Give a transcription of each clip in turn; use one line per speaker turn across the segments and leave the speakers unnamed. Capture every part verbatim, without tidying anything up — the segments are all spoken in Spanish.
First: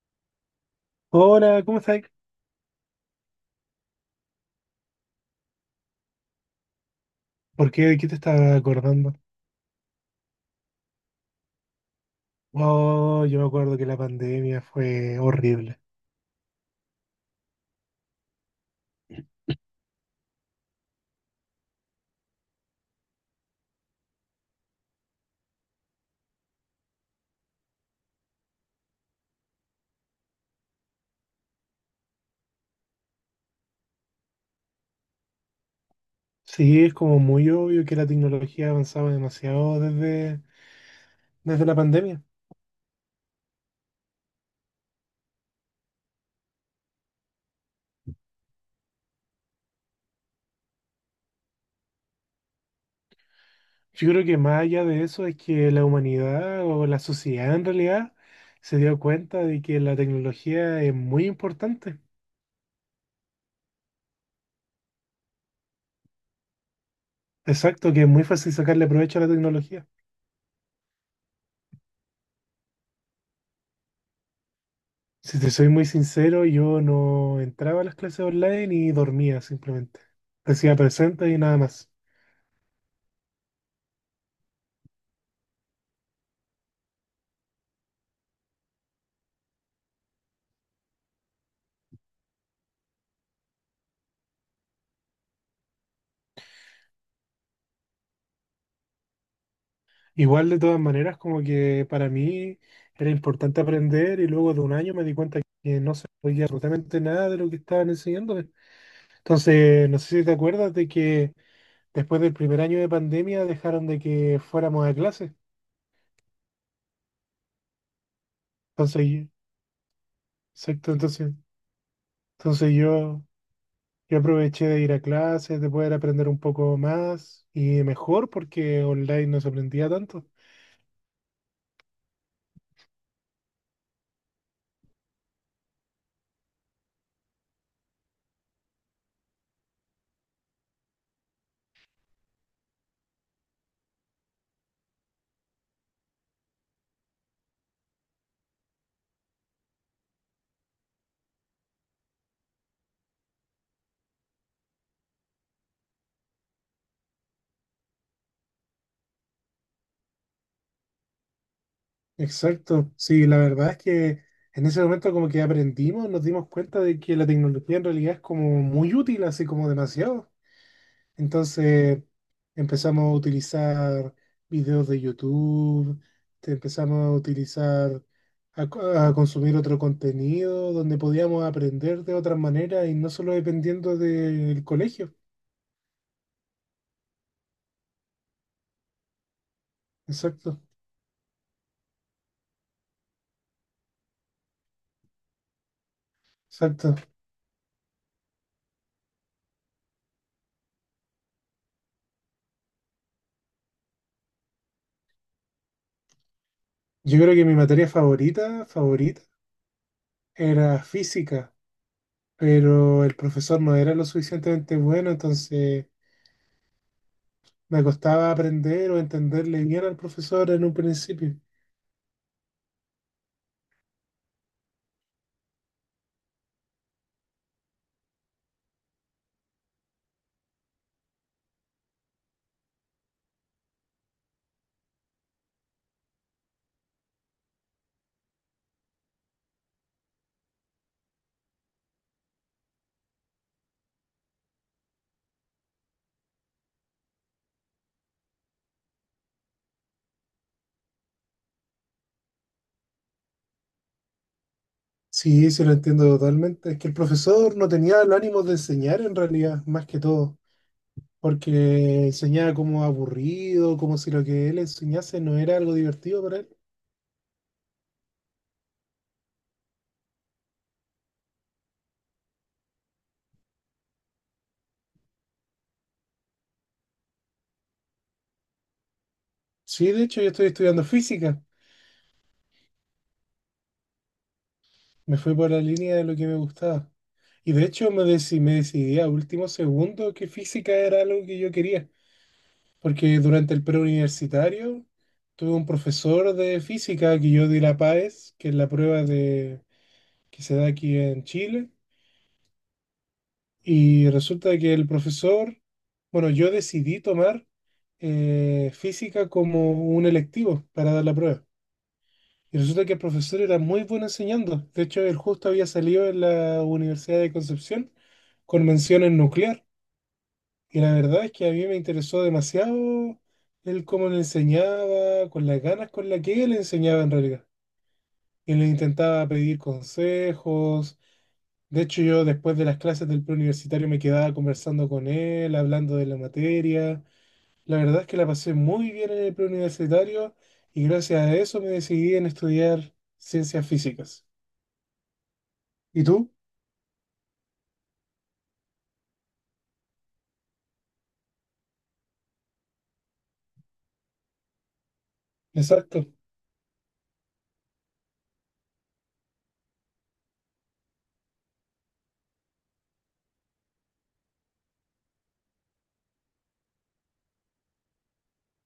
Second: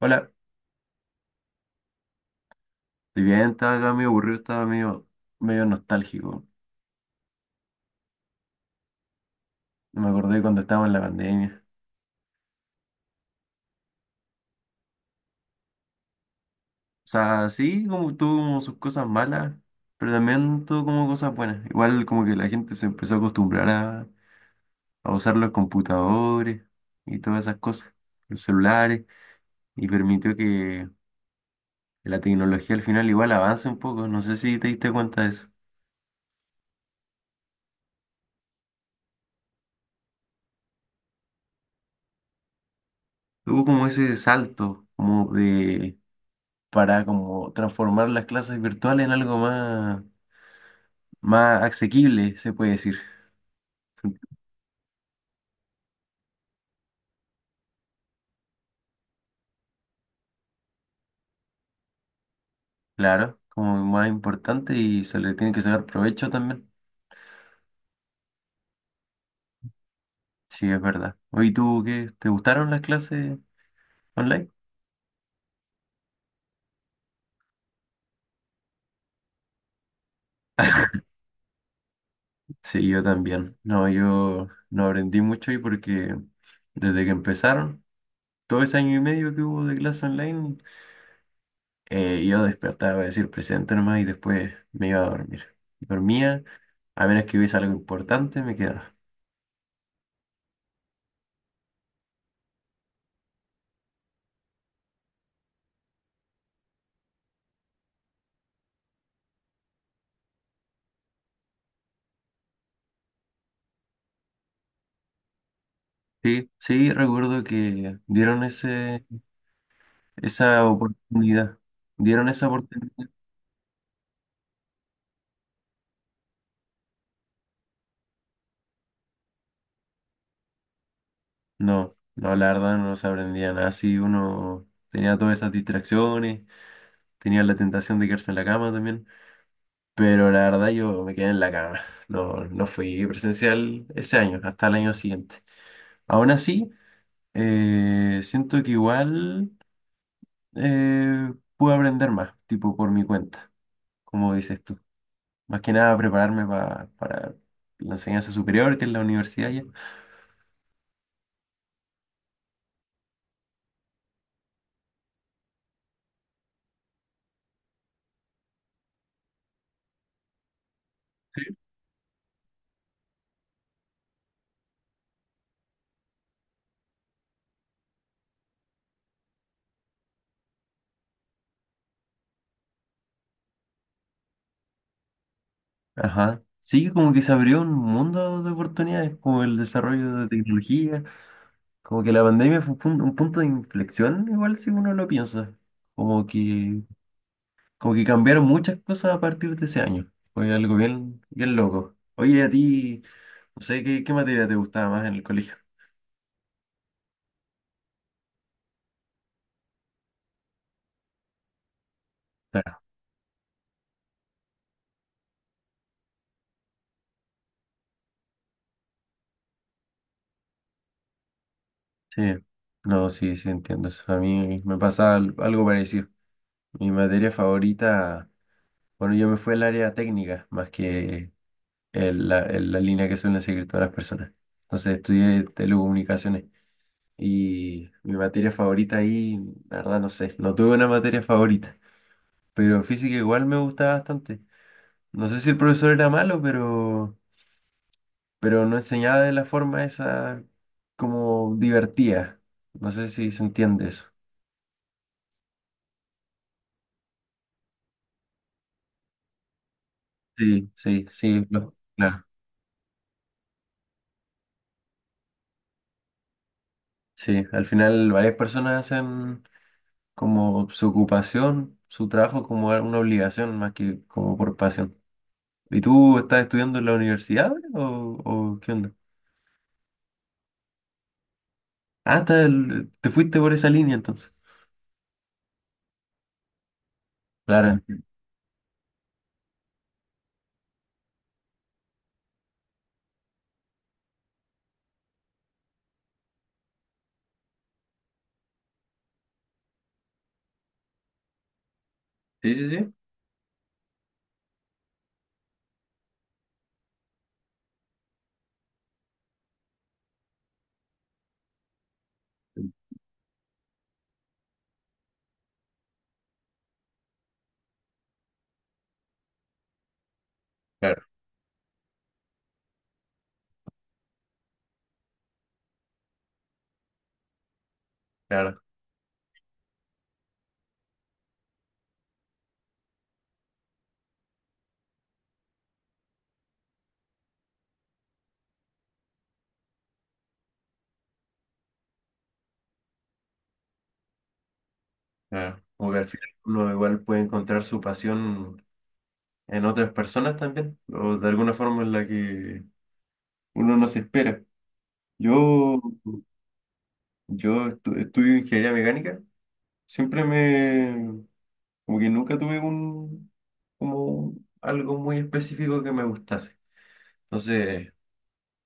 Hola,
Hola, ¿cómo estás?
estoy bien, estaba acá medio aburrido, estaba medio, medio nostálgico.
¿Por qué? ¿De qué te estaba acordando?
Me acordé cuando estábamos en la pandemia.
Oh, yo me acuerdo que la pandemia fue horrible.
O sea, sí, como tuvo como sus cosas malas, pero también tuvo como cosas buenas. Igual como que la gente se empezó a acostumbrar a, a usar los computadores y todas esas cosas, los celulares, y permitió que la tecnología al final igual avance un poco. No sé si te diste cuenta de eso.
Sí, es como muy obvio que la tecnología avanzaba demasiado desde, desde la pandemia.
Hubo como ese salto, como de, para como transformar las clases virtuales en algo más más asequible, se puede decir. Sí.
Yo creo que más allá de eso es que la humanidad o la sociedad en realidad se dio cuenta de que la tecnología es muy importante.
Claro, como más importante y se le tiene que sacar provecho también.
Exacto, que es muy fácil sacarle provecho a la tecnología.
Sí, es verdad. Oye, ¿tú qué? ¿Te gustaron las clases online?
Si te soy muy sincero, yo no entraba a las clases online y dormía simplemente. Decía presente y nada más.
Sí, yo también. No, yo no aprendí mucho ahí porque desde que empezaron, todo ese año y medio que hubo de clase online, eh, yo despertaba para decir presente nomás y después me iba a dormir. Dormía, a menos que hubiese algo importante, me quedaba.
Igual de todas maneras, como que para mí era importante aprender y luego de un año me di cuenta que no sabía absolutamente nada de lo que estaban enseñándome. Entonces, no sé si te acuerdas de que después del primer año de pandemia dejaron de que fuéramos a clases.
Sí, sí, recuerdo que dieron ese
Entonces, yo-
esa
exacto, entonces,
oportunidad. ¿Dieron esa
entonces
oportunidad?
yo, yo aproveché de ir a clases, de poder aprender un poco más y mejor porque online no se aprendía tanto.
No, no, la verdad no se aprendía nada. Así uno tenía todas esas distracciones, tenía la tentación de quedarse en la cama también. Pero la verdad yo me quedé en la cama. No, no fui presencial ese año, hasta el año siguiente. Aún así, eh, siento que igual eh, pude aprender más, tipo por mi cuenta, como dices tú. Más que nada prepararme pa- para la enseñanza superior, que es la universidad ya.
Exacto, sí, la verdad es que en ese momento como que aprendimos, nos dimos cuenta de que la tecnología en realidad es como muy útil, así como demasiado. Entonces empezamos a utilizar videos de YouTube, te- empezamos a utilizar, a, co- a consumir otro contenido donde podíamos aprender de otras maneras y no solo dependiendo del colegio.
Ajá. Sí, como que se abrió un mundo de oportunidades, como el desarrollo de
Exacto,
tecnología, como que la pandemia fue un, pun- un punto de inflexión, igual si uno lo piensa, como que,
exacto.
como que cambiaron muchas cosas a partir de ese año. Fue algo bien, bien loco. Oye, a ti, no sé, ¿qué, qué materia te gustaba más en el colegio?
Yo creo que mi materia favorita, favorita, era física,
Claro,
pero el profesor no era lo suficientemente bueno, entonces me costaba aprender o entenderle bien al profesor en un principio.
sí. No, sí, sí, entiendo eso. A mí me pasaba al- algo parecido. Mi materia favorita, bueno, yo me fui al área técnica, más que es la, es la línea que suelen seguir todas las personas. Entonces estudié telecomunicaciones y mi materia favorita ahí, la verdad no sé, no tuve una materia favorita, pero física igual me gustaba bastante. No sé si el profesor era malo, pero, pero no enseñaba de la forma esa como divertida. No sé si se entiende eso.
Sí, se lo entiendo totalmente. Es que el profesor no tenía el ánimo de enseñar en realidad, más que todo,
Sí, sí, sí, lo-
porque
claro.
enseñaba como aburrido, como si lo que él enseñase no era algo divertido para él.
Sí, al final varias personas hacen como su ocupación, su trabajo como una obligación más que como por pasión. ¿Y tú estás estudiando en la universidad ahora o, o qué onda?
Sí, de hecho yo estoy estudiando física,
Ah, estás el- te fuiste por esa línea entonces.
me fui por la línea de lo que me gustaba. Y de
Claro.
hecho me, deci- me decidí a último segundo que física era algo que yo quería. Porque durante el preuniversitario tuve un profesor de física que yo di la PAES, que es la prueba de, que se da aquí en Chile,
Sí, sí, sí.
y resulta que el profesor, bueno, yo decidí tomar eh, física como un electivo para dar la prueba. Y resulta que el profesor era muy bueno enseñando. De hecho, él justo había salido en la Universidad de Concepción con mención en nuclear. Y la
Claro,
verdad es que a mí me interesó demasiado el cómo le enseñaba, con las ganas con las que él enseñaba en realidad. Y
claro,
le intentaba pedir consejos. De hecho, yo después de las clases del preuniversitario me quedaba conversando con él, hablando de la materia. La verdad es que la pasé muy bien en el preuniversitario y gracias a eso me decidí en estudiar ciencias físicas.
claro. Como que
¿Y
al final
tú?
uno igual puede encontrar su pasión en otras personas también, o de alguna forma en la que uno no se espera. Yo,
Exacto.
yo estu- estudio ingeniería mecánica, siempre me, como que nunca tuve un, como algo muy específico que me gustase. Entonces,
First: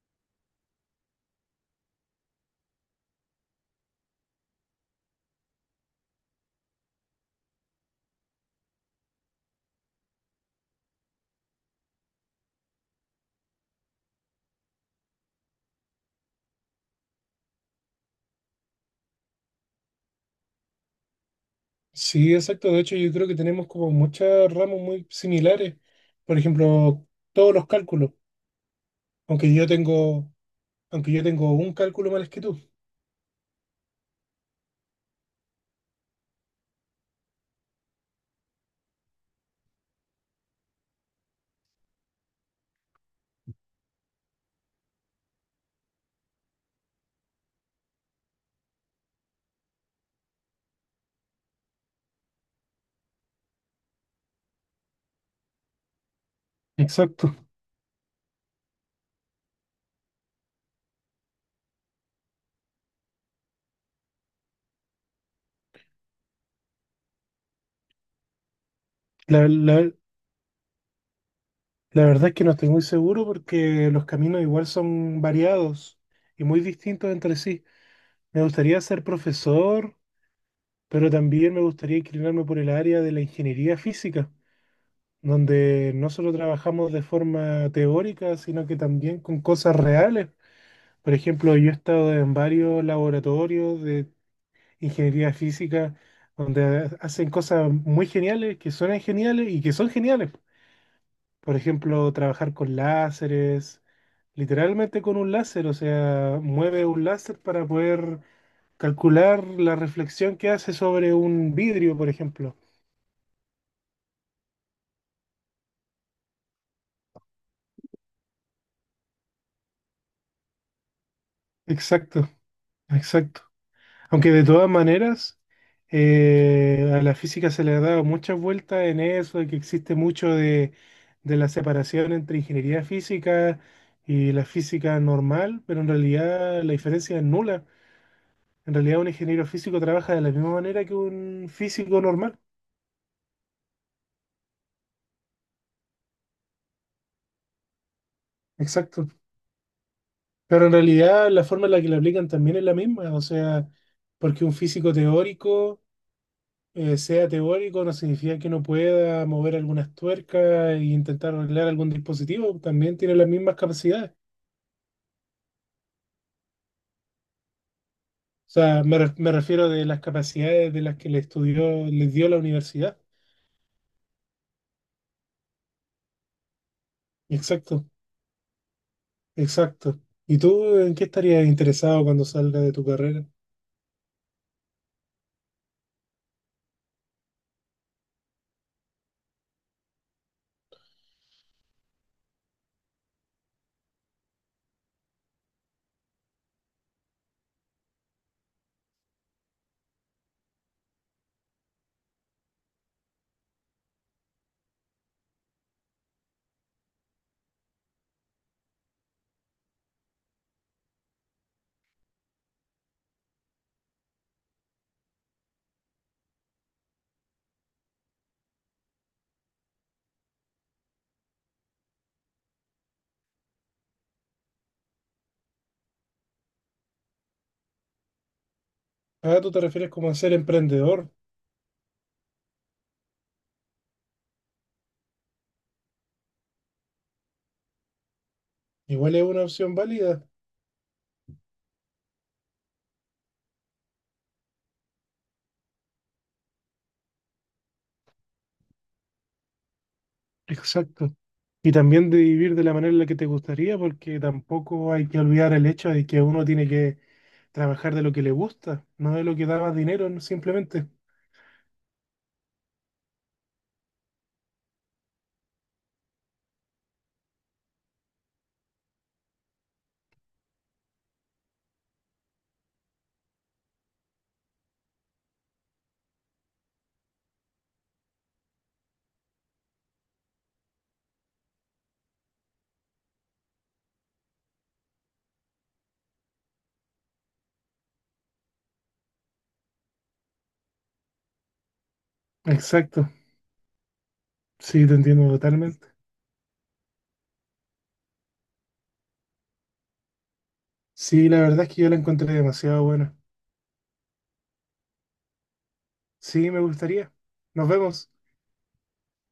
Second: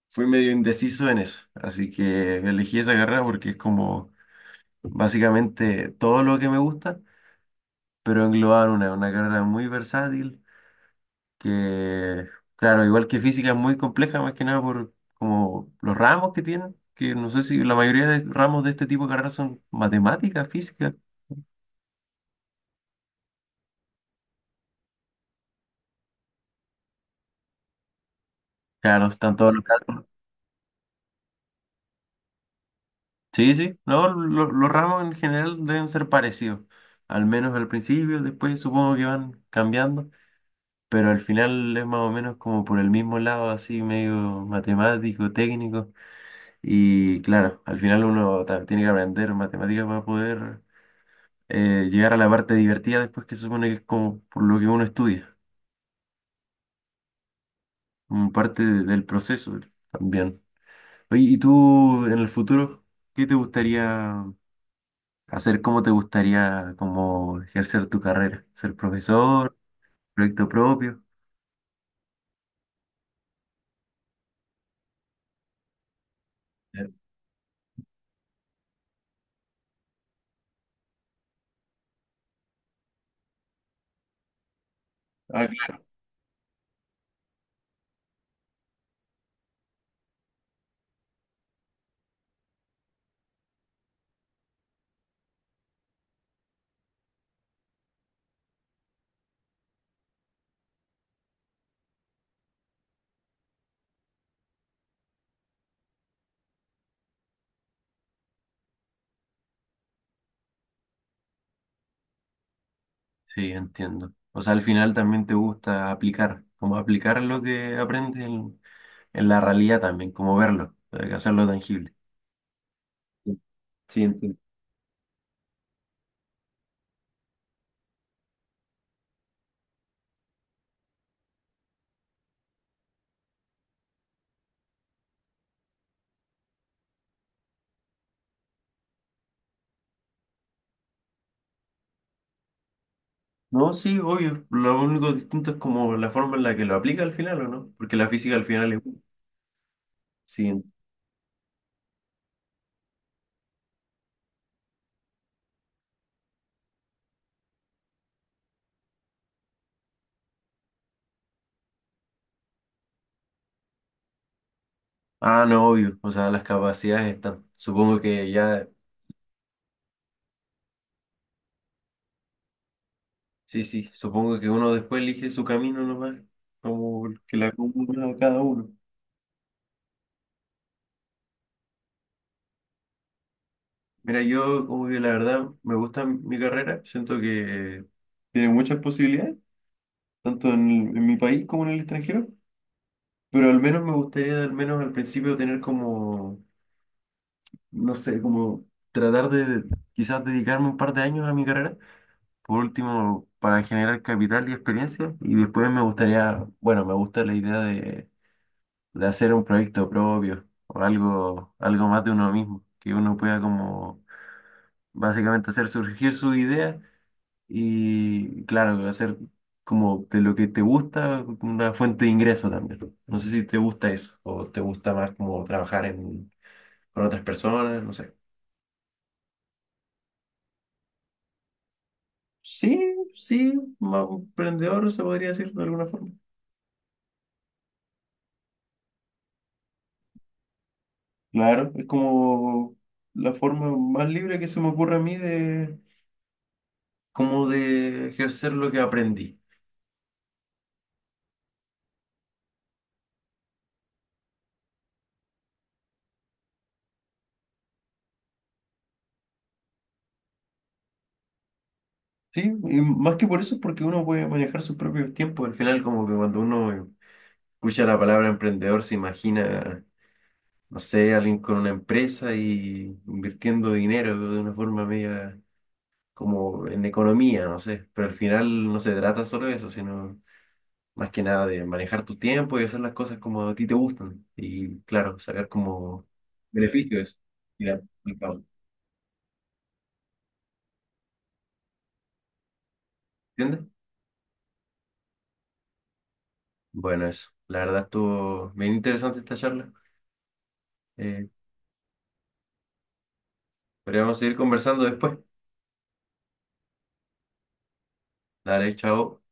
fui medio indeciso en eso, así que elegí esa carrera porque es como básicamente todo lo que me gusta, pero englobado una, una carrera muy versátil, que claro, igual que física es muy compleja, más que nada por como los ramos que tienen, que no sé si la mayoría de ramos de este tipo de carreras son matemáticas, física,
Sí, exacto. De hecho, yo creo que tenemos como muchas ramas muy similares. Por ejemplo, todos los cálculos.
claro, están
Aunque
todos los
yo
cálculos.
tengo, aunque yo tengo un cálculo más que tú.
Sí, sí, no, lo- los ramos en general deben ser parecidos, al menos al principio, después supongo que van cambiando. Pero al final es más o menos como por el mismo lado, así medio matemático, técnico. Y claro, al final uno ta- tiene que aprender matemáticas para poder eh, llegar a la parte divertida después que se supone que es como por lo que uno estudia,
Exacto.
como parte de- del proceso también. Oye, ¿y tú en el futuro qué te gustaría hacer? ¿Cómo te gustaría como ejercer tu carrera? ¿Ser
La,
profesor?
la-
¿Proyecto propio?
la verdad es que no estoy muy seguro porque los caminos igual son variados y muy
Ya.
distintos entre sí. Me gustaría ser profesor, pero también me gustaría inclinarme por el área de la ingeniería física,
Ah,
donde no solo trabajamos de forma teórica, sino que también con cosas reales. Por ejemplo, yo he estado en varios laboratorios de ingeniería física donde hacen cosas muy geniales, que suenan geniales y que son geniales. Por ejemplo, trabajar con láseres, literalmente con un láser, o sea, mueve un láser para poder calcular la reflexión que hace sobre un vidrio, por ejemplo.
sí, entiendo. O sea, al final también te gusta aplicar, como aplicar lo que aprendes en, en la realidad también, como verlo, o sea, hacerlo tangible.
Exacto,
Sí,
exacto.
sí,
Aunque
entiendo.
de todas maneras, eh, a la física se le ha dado muchas vueltas en eso, de que existe mucho de, de la separación entre ingeniería física y la física normal, pero en realidad la diferencia es nula. En realidad un ingeniero físico trabaja de la misma manera que un físico normal.
No, sí, obvio. Lo único distinto es como la forma en la que lo aplica al final, ¿o no? Porque la física al final es una.
Exacto.
Sí. ent-
Pero en realidad la forma en la que la aplican también es la misma, o sea, porque un físico teórico... eh, sea teórico no significa que no pueda mover algunas tuercas e intentar arreglar algún dispositivo, también tiene las mismas capacidades.
Ah, no, obvio. O sea, las capacidades están. Supongo que
O
ya...
sea, me, re- me refiero de las capacidades de las que le estudió, les dio la universidad.
Sí, sí. Supongo que uno después elige su camino nomás, como el que la
Exacto,
acumula a cada uno.
exacto. ¿Y tú en qué estarías interesado cuando salgas de tu carrera?
Mira, yo como que la verdad me gusta mi carrera, siento que tiene muchas posibilidades, tanto en, el- en mi país como en el extranjero, pero al menos me gustaría al menos al principio tener como, no sé, como tratar de quizás dedicarme un par de años a mi carrera, por último, para generar capital y experiencia, y después me gustaría, bueno, me gusta la idea de, de hacer un proyecto propio o algo, algo más de uno mismo, que uno pueda como básicamente hacer surgir sus ideas y claro, hacer como de lo que te gusta, una fuente de ingreso también. No sé si te gusta eso o te gusta más como trabajar en, con otras personas, no sé.
Ah, tú te refieres como a ser emprendedor.
Sí, sí, más emprendedor se podría decir de alguna forma.
Igual es una opción válida.
Claro, es como la forma más libre que se me ocurre a mí de como de ejercer lo que aprendí.
Exacto. Y también de vivir de la manera en la que te gustaría, porque tampoco hay que olvidar el hecho de que uno tiene que trabajar de lo que le gusta, no de lo que da más dinero, ¿no? Simplemente.
Sí, y más que por eso es porque uno puede manejar sus propios tiempos. Al final, como que cuando uno escucha la palabra emprendedor, se imagina no sé, alguien con una empresa y invirtiendo dinero de una forma media como en economía, no sé, pero al final no se trata solo de eso, sino más que nada de manejar tu tiempo y hacer las cosas como a ti te gustan y claro, sacar como beneficio de eso. Mira, el pago,
Exacto.
¿entiendes?
Sí, te entiendo totalmente.
Bueno, eso, la verdad estuvo bien interesante esta charla. Eh,
Sí, la verdad es que yo la encontré demasiado buena.
podríamos seguir conversando después.
Sí, me gustaría. Nos vemos.
Dale, chao.